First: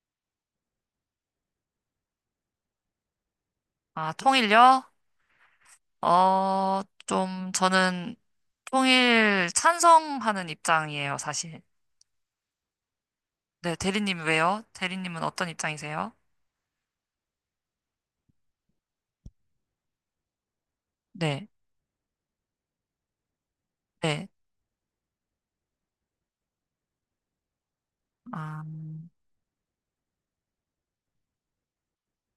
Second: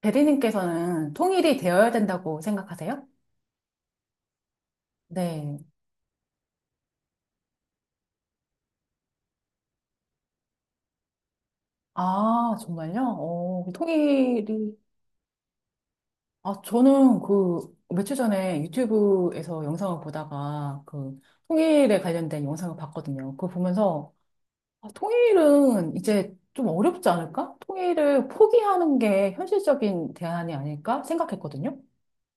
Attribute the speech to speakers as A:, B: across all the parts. A: 대리님께서는 통일이 되어야 된다고 생각하세요?
B: 아, 통일요?
A: 네.
B: 좀 저는 통일 찬성하는 입장이에요, 사실.
A: 아, 정말요? 그
B: 네, 대리님 왜요?
A: 통일이.
B: 대리님은 어떤 입장이세요?
A: 아, 저는 그, 며칠 전에 유튜브에서 영상을 보다가 그,
B: 네,
A: 통일에 관련된 영상을 봤거든요. 그거 보면서,
B: 네.
A: 아, 통일은 이제 좀 어렵지 않을까? 통일을
B: 아,
A: 포기하는 게 현실적인 대안이 아닐까 생각했거든요.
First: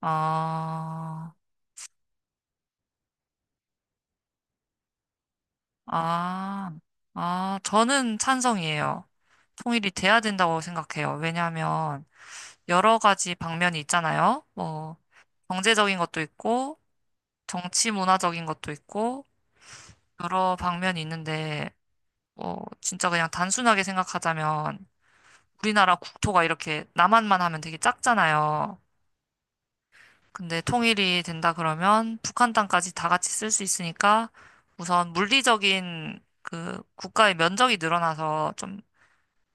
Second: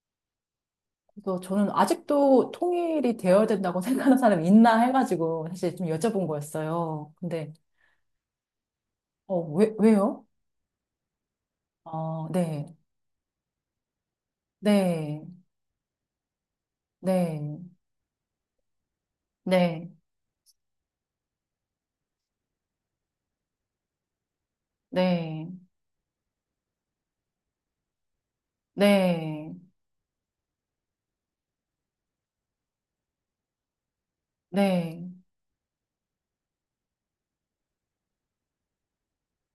B: 아,
A: 그래서 저는 아직도 통일이 되어야 된다고 생각하는 사람이 있나 해가지고 사실 좀 여쭤본
B: 아,
A: 거였어요. 근데,
B: 아, 저는 찬성이에요.
A: 왜,
B: 통일이 돼야
A: 왜요?
B: 된다고 생각해요. 왜냐하면
A: 어, 네,
B: 여러 가지 방면이 있잖아요. 뭐,
A: 네,
B: 경제적인 것도 있고,
A: 네,
B: 정치 문화적인 것도 있고,
A: 네,
B: 여러 방면이 있는데, 진짜 그냥 단순하게 생각하자면
A: 네,
B: 우리나라 국토가 이렇게 남한만 하면 되게 작잖아요.
A: 네,
B: 근데 통일이 된다 그러면 북한 땅까지 다 같이 쓸 수 있으니까
A: 네.
B: 우선 물리적인 그 국가의 면적이 늘어나서 좀,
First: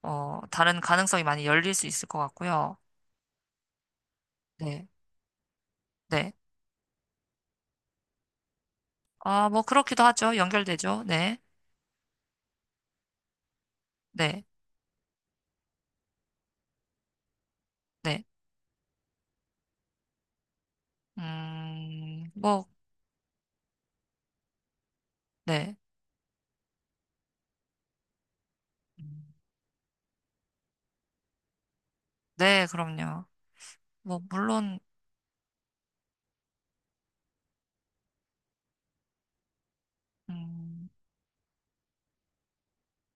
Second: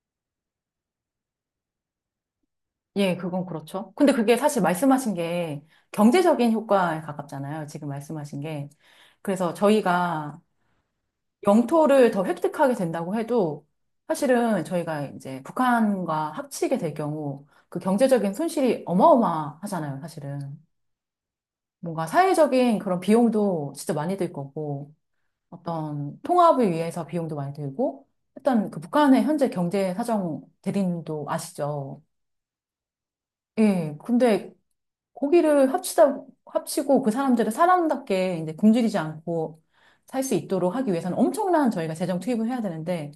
B: 다른 가능성이 많이 열릴 수 있을 것 같고요.
A: 예, 그건 그렇죠. 근데 그게 사실
B: 네.
A: 말씀하신 게
B: 네.
A: 경제적인 효과에 가깝잖아요. 지금 말씀하신 게.
B: 아,
A: 그래서
B: 뭐 그렇기도 하죠.
A: 저희가
B: 연결되죠. 네.
A: 영토를 더 획득하게 된다고 해도
B: 네.
A: 사실은 저희가 이제 북한과 합치게 될 경우 그
B: 네.
A: 경제적인 손실이 어마어마하잖아요, 사실은. 뭔가
B: 뭐,
A: 사회적인 그런 비용도 진짜 많이 들 거고.
B: 네.
A: 어떤 통합을 위해서 비용도 많이 들고, 일단 그 북한의
B: 음,
A: 현재 경제 사정 대립도 아시죠?
B: 네, 그럼요.
A: 예,
B: 뭐,
A: 근데
B: 물론,
A: 고기를 합치다, 합치고 그 사람들을 사람답게 이제 굶주리지 않고 살 수 있도록
B: 음,
A: 하기 위해서는 엄청난 저희가 재정 투입을 해야 되는데,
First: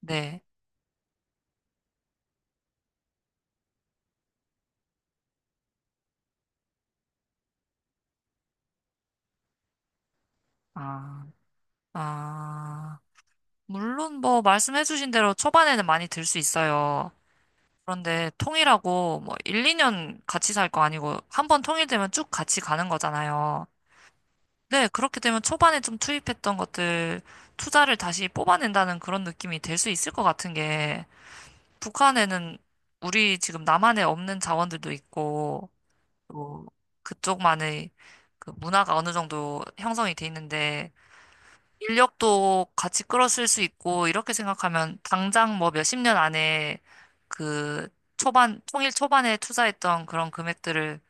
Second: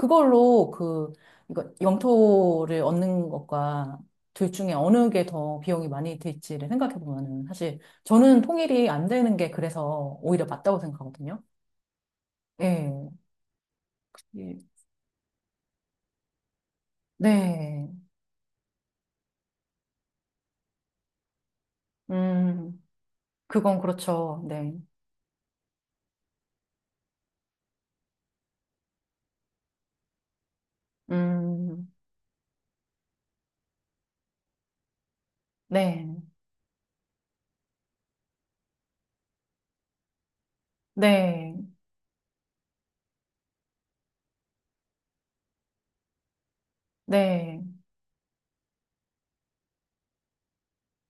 B: 네.
A: 그, 이거 영토를 얻는 것과 둘 중에 어느 게 더 비용이 많이 들지를 생각해 보면은 사실 저는 통일이 안 되는 게 그래서 오히려 맞다고
B: 아.
A: 생각하거든요.
B: 아, 물론 뭐
A: 예.
B: 말씀해주신 대로 초반에는 많이 들 수 있어요.
A: 네.
B: 그런데 통일하고 뭐 1, 2년 같이 살 거 아니고 한 번 통일되면 쭉 같이
A: 음,
B: 가는 거잖아요.
A: 그건 그렇죠. 네.
B: 네, 그렇게 되면 초반에 좀 투입했던 것들 투자를 다시 뽑아낸다는 그런 느낌이 될 수 있을 것 같은 게
A: 음,
B: 북한에는 우리 지금 남한에 없는 자원들도 있고
A: 네.
B: 또 그쪽만의 그 문화가 어느 정도 형성이 돼 있는데
A: 네.
B: 인력도 같이 끌어쓸 수 있고, 이렇게 생각하면 당장 뭐 몇십 년 안에
A: 네.
B: 그 초반, 통일 초반에 투자했던 그런 금액들을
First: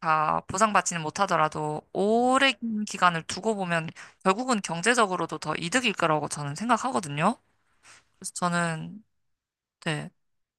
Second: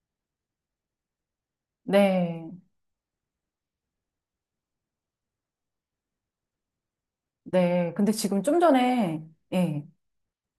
B: 다 보상받지는 못하더라도
A: 네.
B: 오랜 기간을 두고 보면 결국은 경제적으로도 더 이득일 거라고 저는 생각하거든요.
A: 네. 근데
B: 그래서
A: 지금 좀
B: 저는,
A: 전에, 예.
B: 네,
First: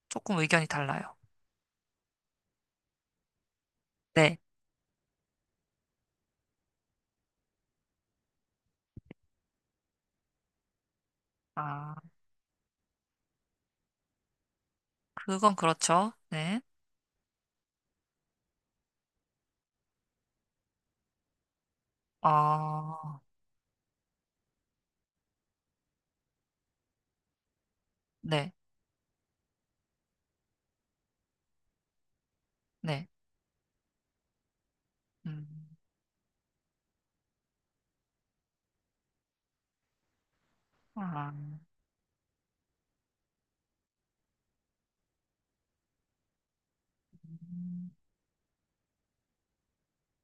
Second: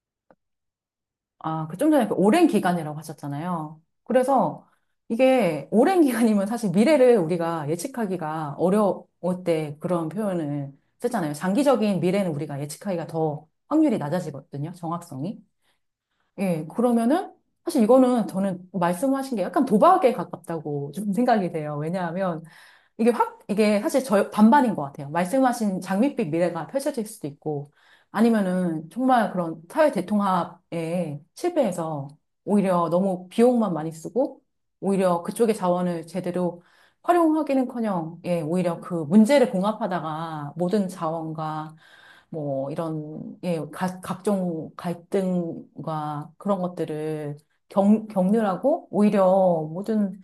B: 조금 의견이 달라요.
A: 아, 그 좀 전에 그 오랜 기간이라고 하셨잖아요.
B: 네.
A: 그래서 이게 오랜 기간이면 사실 미래를 우리가 예측하기가 어려울 때 그런 표현을 썼잖아요.
B: 아,
A: 장기적인 미래는 우리가 예측하기가 더 확률이 낮아지거든요. 정확성이.
B: 그건 그렇죠. 네.
A: 예, 그러면은, 사실 이거는 저는 말씀하신 게 약간 도박에 가깝다고 좀 생각이 돼요. 왜냐하면,
B: 어,
A: 이게 사실 저 반반인 것 같아요. 말씀하신 장밋빛 미래가 펼쳐질 수도 있고,
B: 네,
A: 아니면은 정말 그런 사회 대통합에 실패해서 오히려
B: 네.
A: 너무 비용만 많이 쓰고, 오히려
B: 음.
A: 그쪽의 자원을 제대로 활용하기는커녕, 예, 오히려 그 문제를 봉합하다가 모든
B: 아.
A: 자원과 뭐 이런, 예, 각종 갈등과 그런 것들을 겪느라고 오히려 모든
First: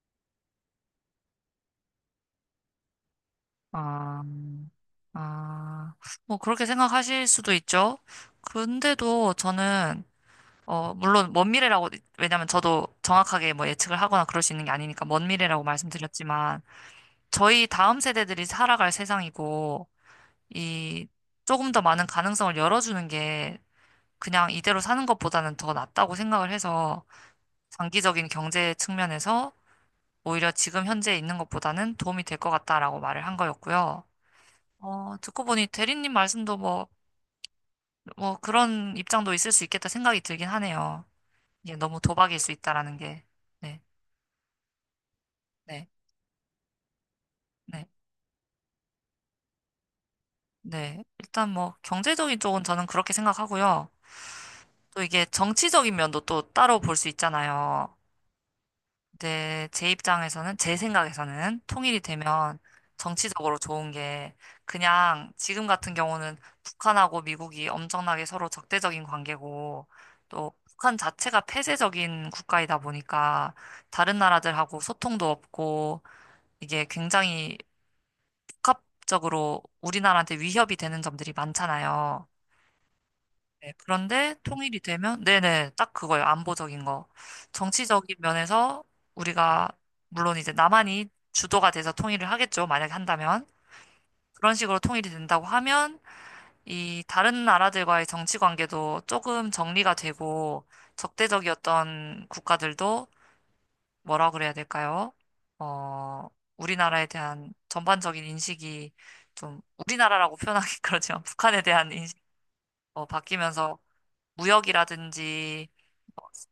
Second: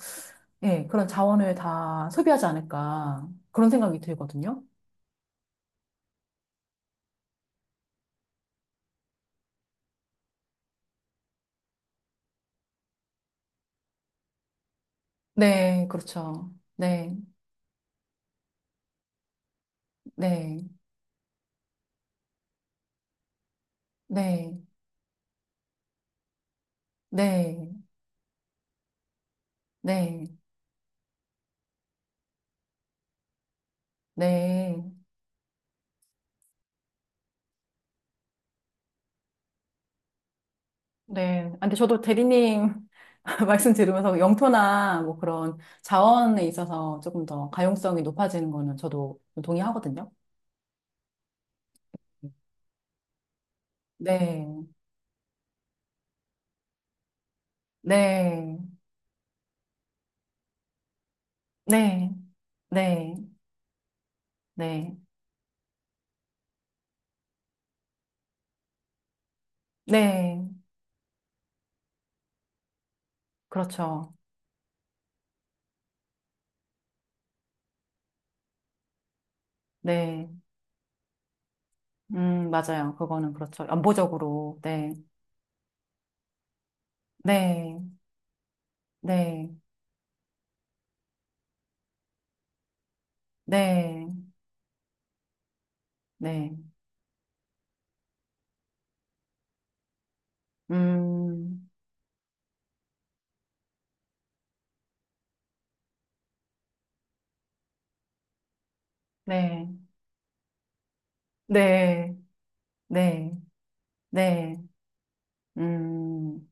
A: 예, 그런 자원을 다 소비하지 않을까. 그런 생각이
B: 아,
A: 들거든요.
B: 아, 뭐 그렇게 생각하실 수도 있죠. 근데도 저는 물론 먼 미래라고 왜냐면 저도 정확하게 뭐 예측을 하거나 그럴 수 있는 게 아니니까 먼 미래라고
A: 네, 그렇죠.
B: 말씀드렸지만
A: 네,
B: 저희 다음 세대들이 살아갈 세상이고
A: 네,
B: 이 조금 더 많은 가능성을 열어주는 게 그냥
A: 네,
B: 이대로 사는 것보다는 더 낫다고 생각을 해서
A: 네,
B: 장기적인 경제 측면에서
A: 네,
B: 오히려 지금 현재 있는 것보다는 도움이 될 것 같다라고 말을 한 거였고요.
A: 네,
B: 듣고 보니 대리님 말씀도 뭐, 뭐 그런 입장도 있을 수 있겠다 생각이 들긴 하네요.
A: 네. 아, 근데
B: 이게 너무
A: 저도
B: 도박일 수
A: 대리님
B: 있다라는 게.
A: 말씀
B: 네,
A: 들으면서 영토나 뭐 그런
B: 네,
A: 자원에 있어서 조금 더
B: 네,
A: 가용성이 높아지는 거는 저도 동의하거든요.
B: 네. 일단 뭐 경제적인 쪽은 저는 그렇게 생각하고요.
A: 네,
B: 또 이게 정치적인 면도 또 따로 볼 수 있잖아요.
A: 네,
B: 네, 제 입장에서는, 제 생각에서는 통일이
A: 네,
B: 되면
A: 네,
B: 정치적으로 좋은 게
A: 네,
B: 그냥 지금 같은 경우는 북한하고 미국이 엄청나게 서로 적대적인 관계고
A: 네,
B: 또 북한 자체가 폐쇄적인 국가이다 보니까
A: 그렇죠.
B: 다른 나라들하고 소통도 없고 이게 굉장히 복합적으로
A: 네,
B: 우리나라한테 위협이 되는 점들이 많잖아요.
A: 맞아요. 그거는 그렇죠.
B: 네, 그런데
A: 안보적으로,
B: 통일이
A: 네.
B: 되면, 네네, 딱 그거예요. 안보적인 거.
A: 네,
B: 정치적인 면에서
A: 네,
B: 우리가, 물론 이제 남한이 주도가 돼서 통일을 하겠죠. 만약에 한다면.
A: 네,
B: 그런 식으로 통일이 된다고 하면,
A: 네,
B: 이 다른 나라들과의 정치 관계도 조금 정리가 되고,
A: 음,
B: 적대적이었던 국가들도 뭐라 그래야 될까요? 어, 우리나라에 대한 전반적인 인식이 좀,
A: 네,
B: 우리나라라고 표현하기 그렇지만, 북한에 대한
A: 네,
B: 인식,
A: 네,
B: 바뀌면서,
A: 네,
B: 무역이라든지,
A: 음,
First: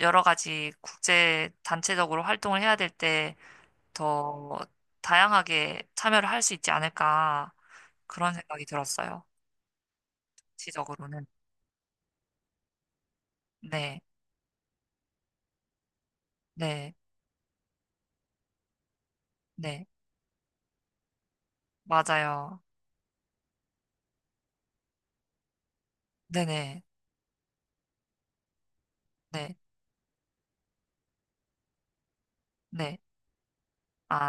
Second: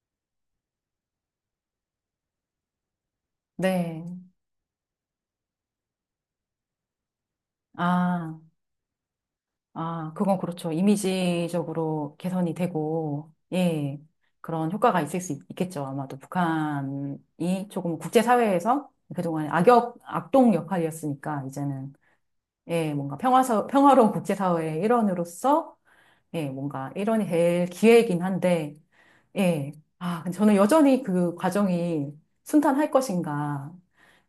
B: 여러 가지 국제 단체적으로 활동을 해야 될 때
A: 네.
B: 더 다양하게 참여를 할 수 있지 않을까
A: 아,
B: 그런 생각이 들었어요.
A: 아, 그건 그렇죠.
B: 지적으로는.
A: 이미지적으로 개선이 되고, 예,
B: 네,
A: 그런 효과가 있겠죠. 아마도
B: 네,
A: 북한이 조금 국제사회에서 그동안
B: 네,
A: 악역, 악동 역할이었으니까, 이제는,
B: 맞아요.
A: 예, 뭔가 평화로운 국제사회의 일원으로서,
B: 네
A: 예,
B: 네,
A: 뭔가 일원이 될 기회이긴 한데,
B: 네,
A: 예. 아, 근데 저는 여전히 그 과정이 순탄할
B: 네,
A: 것인가.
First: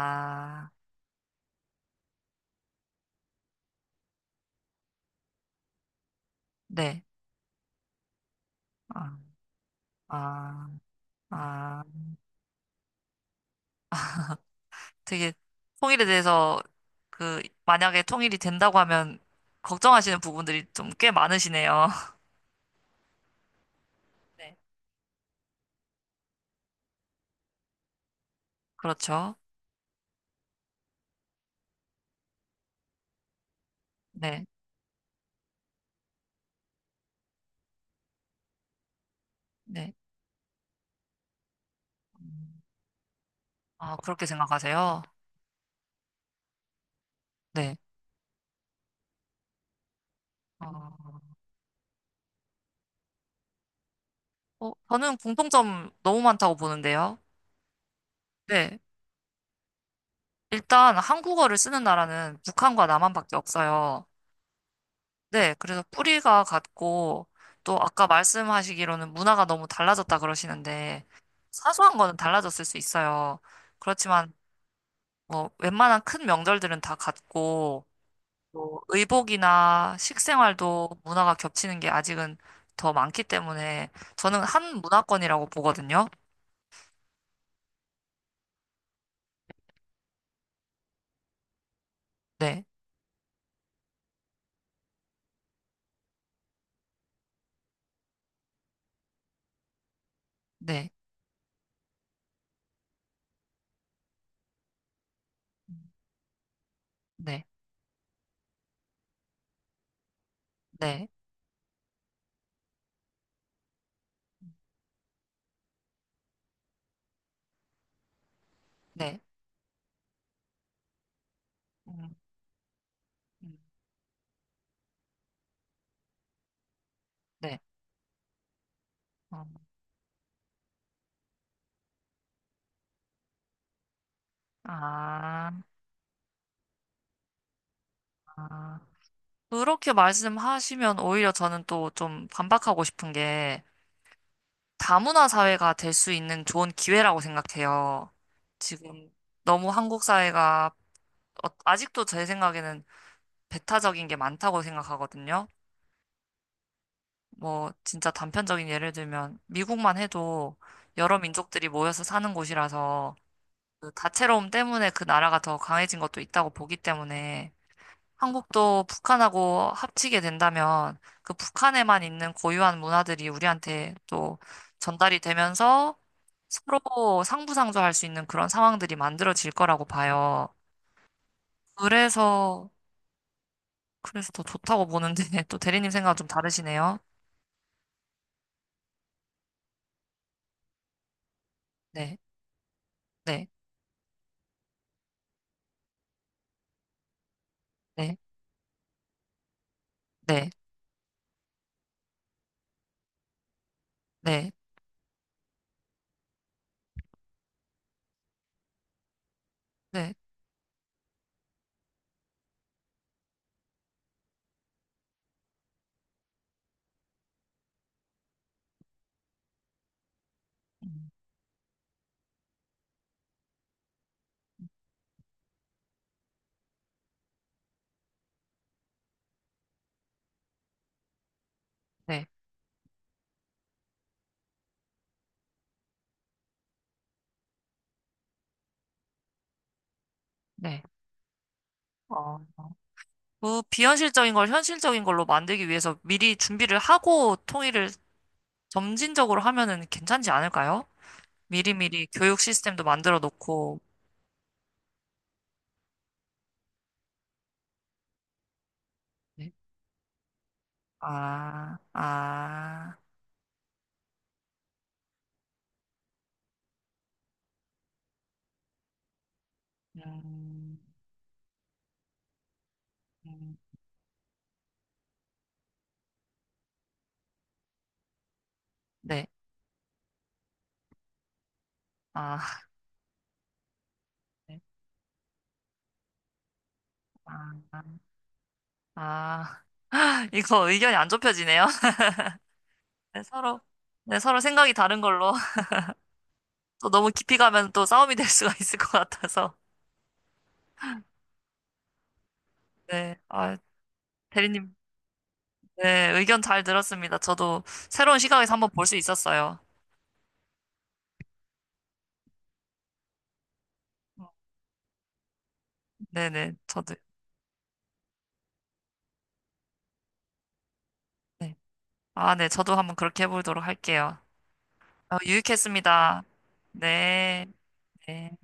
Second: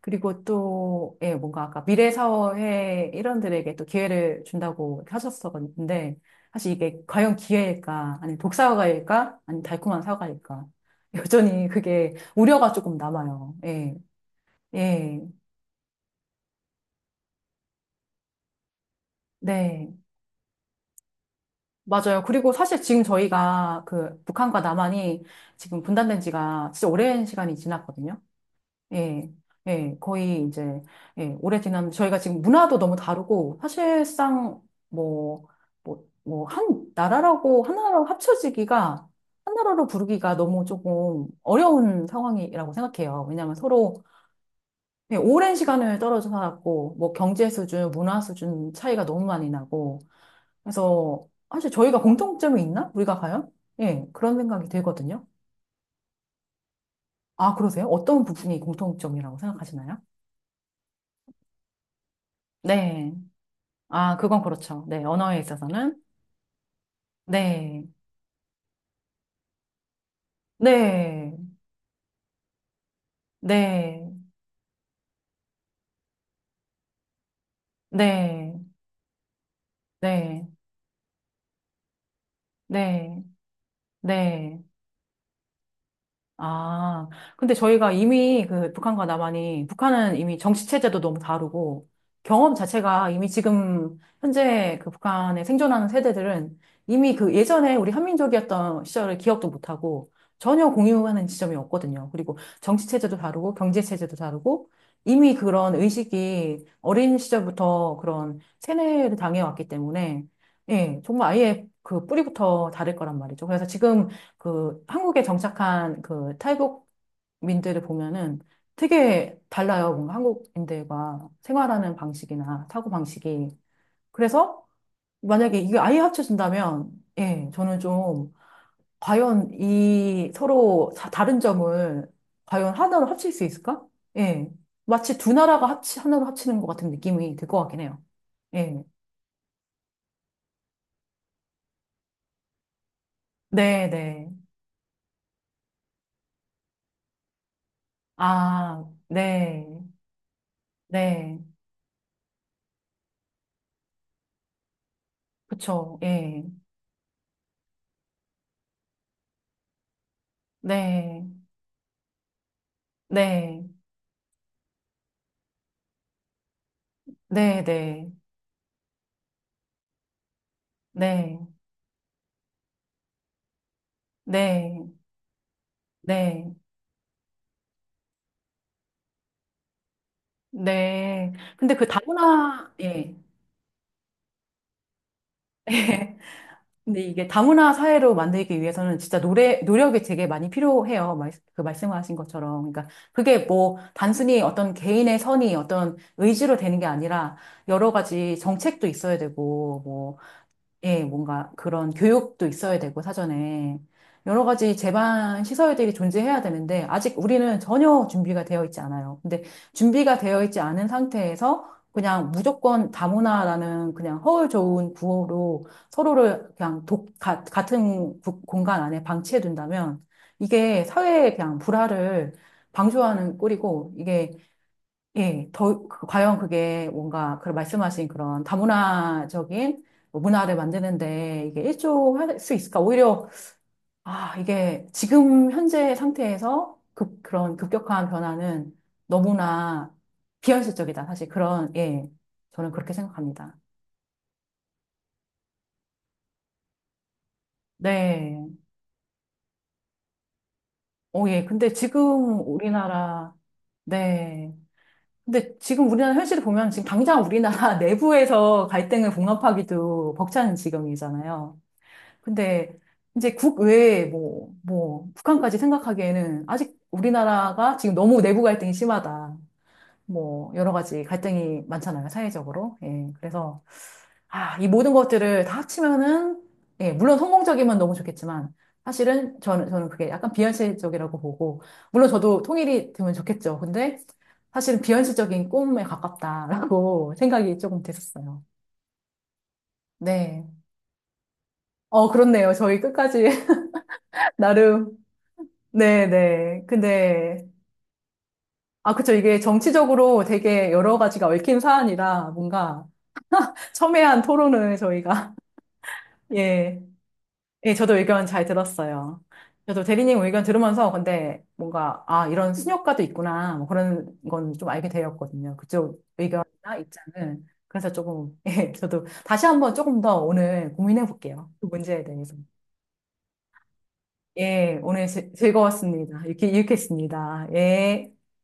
A: 그리고 또, 예, 뭔가 아까 미래 사회 일원들에게 또 기회를 준다고 이렇게 하셨었는데, 사실 이게
B: 네,
A: 과연 기회일까? 아니,
B: 아,
A: 독사과일까? 아니, 달콤한 사과일까?
B: 아,
A: 여전히
B: 아,
A: 그게 우려가 조금 남아요. 예, 예,
B: 되게 통일에 대해서 그 만약에 통일이 된다고 하면
A: 네.
B: 걱정하시는 부분들이 좀 꽤 많으시네요.
A: 맞아요. 그리고 사실 지금 저희가 그
B: 네,
A: 북한과 남한이 지금 분단된 지가 진짜 오랜 시간이 지났거든요. 예,
B: 그렇죠.
A: 예, 거의 이제, 예, 오래 지난, 저희가 지금 문화도 너무 다르고,
B: 네,
A: 사실상 뭐, 뭐, 한 나라라고, 하나로 합쳐지기가, 한 나라로
B: 네.
A: 부르기가 너무 조금 어려운
B: 음,
A: 상황이라고 생각해요. 왜냐하면
B: 아,
A: 서로
B: 그렇게 생각하세요?
A: 예, 오랜 시간을 떨어져 살았고, 뭐, 경제
B: 네.
A: 수준, 문화 수준 차이가 너무 많이 나고, 그래서,
B: 어,
A: 사실 저희가 공통점이 있나? 우리가 과연? 예, 그런 생각이
B: 저는
A: 들거든요.
B: 공통점 너무 많다고 보는데요.
A: 아, 그러세요? 어떤 부분이
B: 네.
A: 공통점이라고 생각하시나요?
B: 일단 한국어를 쓰는 나라는 북한과
A: 네.
B: 남한밖에 없어요.
A: 아, 그건 그렇죠. 네, 언어에
B: 네. 그래서
A: 있어서는.
B: 뿌리가 같고 또
A: 네,
B: 아까 말씀하시기로는 문화가 너무 달라졌다 그러시는데
A: 네,
B: 사소한 거는 달라졌을 수 있어요.
A: 네,
B: 그렇지만 뭐 웬만한 큰 명절들은 다 같고
A: 네,
B: 또 의복이나
A: 네,
B: 식생활도 문화가 겹치는 게 아직은 더 많기
A: 네,
B: 때문에 저는
A: 네.
B: 한 문화권이라고 보거든요.
A: 아, 근데 저희가 이미 그 북한과 남한이, 북한은 이미 정치체제도 너무 다르고, 경험
B: 네.
A: 자체가 이미 지금 현재 그 북한에 생존하는 세대들은 이미 그 예전에 우리 한민족이었던 시절을 기억도 못하고, 전혀
B: 네.
A: 공유하는 지점이 없거든요. 그리고 정치체제도 다르고, 경제체제도 다르고, 이미 그런 의식이 어린
B: 네,
A: 시절부터 그런 세뇌를 당해왔기 때문에, 예,
B: 네,
A: 정말 아예 그 뿌리부터 다를 거란 말이죠. 그래서 지금 그 한국에 정착한 그 탈북민들을 보면은
B: 네,
A: 되게 달라요. 뭔가 한국인들과 생활하는
B: 음,
A: 방식이나 사고 방식이.
B: 음,
A: 그래서 만약에 이게 아예 합쳐진다면, 예,
B: 네.
A: 저는 좀
B: 어,
A: 과연 이 서로 다른 점을 과연 하나로 합칠 수 있을까? 예. 마치 두
B: 아,
A: 나라가 하나로 합치는 것 같은 느낌이 들 것 같긴 해요.
B: 아.
A: 예.
B: 그렇게 말씀하시면 오히려 저는 또 좀 반박하고 싶은 게
A: 네, 네.
B: 다문화 사회가 될 수 있는 좋은 기회라고 생각해요.
A: 아,
B: 지금
A: 네.
B: 너무 한국 사회가
A: 네.
B: 아직도 제 생각에는 배타적인 게 많다고 생각하거든요.
A: 그쵸. 예.
B: 뭐 진짜 단편적인 예를 들면 미국만 해도 여러
A: 네.
B: 민족들이 모여서 사는 곳이라서
A: 네,
B: 그 다채로움 때문에 그 나라가 더 강해진 것도 있다고 보기 때문에
A: 네, 네,
B: 한국도 북한하고 합치게 된다면 그
A: 네,
B: 북한에만 있는 고유한 문화들이 우리한테 또
A: 네,
B: 전달이 되면서
A: 네,
B: 서로 상부상조할 수 있는 그런 상황들이 만들어질 거라고 봐요.
A: 네. 근데 그
B: 그래서
A: 다문화, 예.
B: 그래서 더 좋다고 보는데 또 대리님 생각은 좀 다르시네요.
A: 근데 이게 다문화 사회로 만들기 위해서는 진짜 노력이 되게 많이 필요해요. 그 말씀하신
B: 네,
A: 것처럼. 그러니까 그게
B: 네,
A: 뭐 단순히 어떤 개인의 선이 어떤 의지로 되는 게 아니라 여러
B: 네,
A: 가지 정책도 있어야 되고 뭐
B: 네,
A: 예, 뭔가 그런 교육도 있어야 되고, 사전에. 여러
B: 네,
A: 가지 제반 시설들이 존재해야 되는데, 아직 우리는 전혀 준비가 되어 있지 않아요. 근데
B: 네,
A: 준비가 되어 있지 않은 상태에서 그냥 무조건 다문화라는 그냥 허울 좋은 구호로 서로를 그냥 같은 공간 안에 방치해 둔다면, 이게
B: 음,
A: 사회의 그냥 불화를 방조하는 꼴이고, 이게 예, 더, 과연 그게 뭔가, 그 말씀하신 그런 다문화적인 뭐 문화를 만드는데 이게
B: 네,
A: 일조할 수 있을까? 오히려, 아, 이게 지금 현재 상태에서 그런 급격한 변화는 너무나
B: 네.
A: 비현실적이다. 사실 그런, 예,
B: 어.
A: 저는 그렇게 생각합니다.
B: 그 비현실적인 걸 현실적인 걸로 만들기 위해서 미리 준비를 하고 통일을
A: 네.
B: 점진적으로 하면은 괜찮지 않을까요?
A: 어, 예. 근데
B: 미리미리 교육
A: 지금
B: 시스템도 만들어
A: 우리나라,
B: 놓고.
A: 네. 근데 지금 우리나라 현실을 보면 지금 당장 우리나라 내부에서 갈등을
B: 네.
A: 봉합하기도 벅찬 지경이잖아요.
B: 아,
A: 근데
B: 아,
A: 이제 국외에 뭐, 북한까지 생각하기에는 아직 우리나라가 지금 너무 내부 갈등이 심하다. 뭐, 여러
B: 음,
A: 가지 갈등이 많잖아요, 사회적으로. 예,
B: 음,
A: 그래서, 아, 이 모든 것들을 다 합치면은, 예, 물론 성공적이면 너무 좋겠지만,
B: 네.
A: 사실은 저는 그게 약간 비현실적이라고 보고, 물론
B: 아,
A: 저도 통일이 되면 좋겠죠. 근데
B: 네.
A: 사실은 비현실적인 꿈에 가깝다라고 생각이 조금
B: 아,
A: 됐었어요.
B: 아,
A: 네.
B: 이거 의견이 안 좁혀지네요.
A: 어, 그렇네요. 저희 끝까지
B: 네, 서로, 네, 서로 생각이
A: 나름
B: 다른 걸로.
A: 네네.
B: 또 너무 깊이
A: 근데,
B: 가면 또 싸움이 될 수가 있을 것
A: 아, 그쵸. 이게
B: 같아서.
A: 정치적으로 되게 여러 가지가 얽힌 사안이라 뭔가
B: 네. 아,
A: 첨예한
B: 대리님,
A: 토론을 저희가,
B: 네, 의견 잘
A: 예.
B: 들었습니다. 저도
A: 예, 저도
B: 새로운
A: 의견 잘
B: 시각에서 한번 볼 수
A: 들었어요.
B: 있었어요.
A: 저도 대리님 의견 들으면서 근데 뭔가, 아, 이런 순효과도 있구나. 뭐 그런 건 좀 알게 되었거든요. 그쪽
B: 네네,
A: 의견이나
B: 저도,
A: 입장을. 그래서 조금, 예, 저도 다시 한번 조금 더 오늘 고민해 볼게요.
B: 네.
A: 그 문제에
B: 아,
A: 대해서.
B: 네, 저도 한번 그렇게 해보도록 할게요.
A: 예, 오늘 즐거웠습니다.
B: 유익했습니다.
A: 이렇게
B: 네.
A: 했습니다. 예.
B: 네.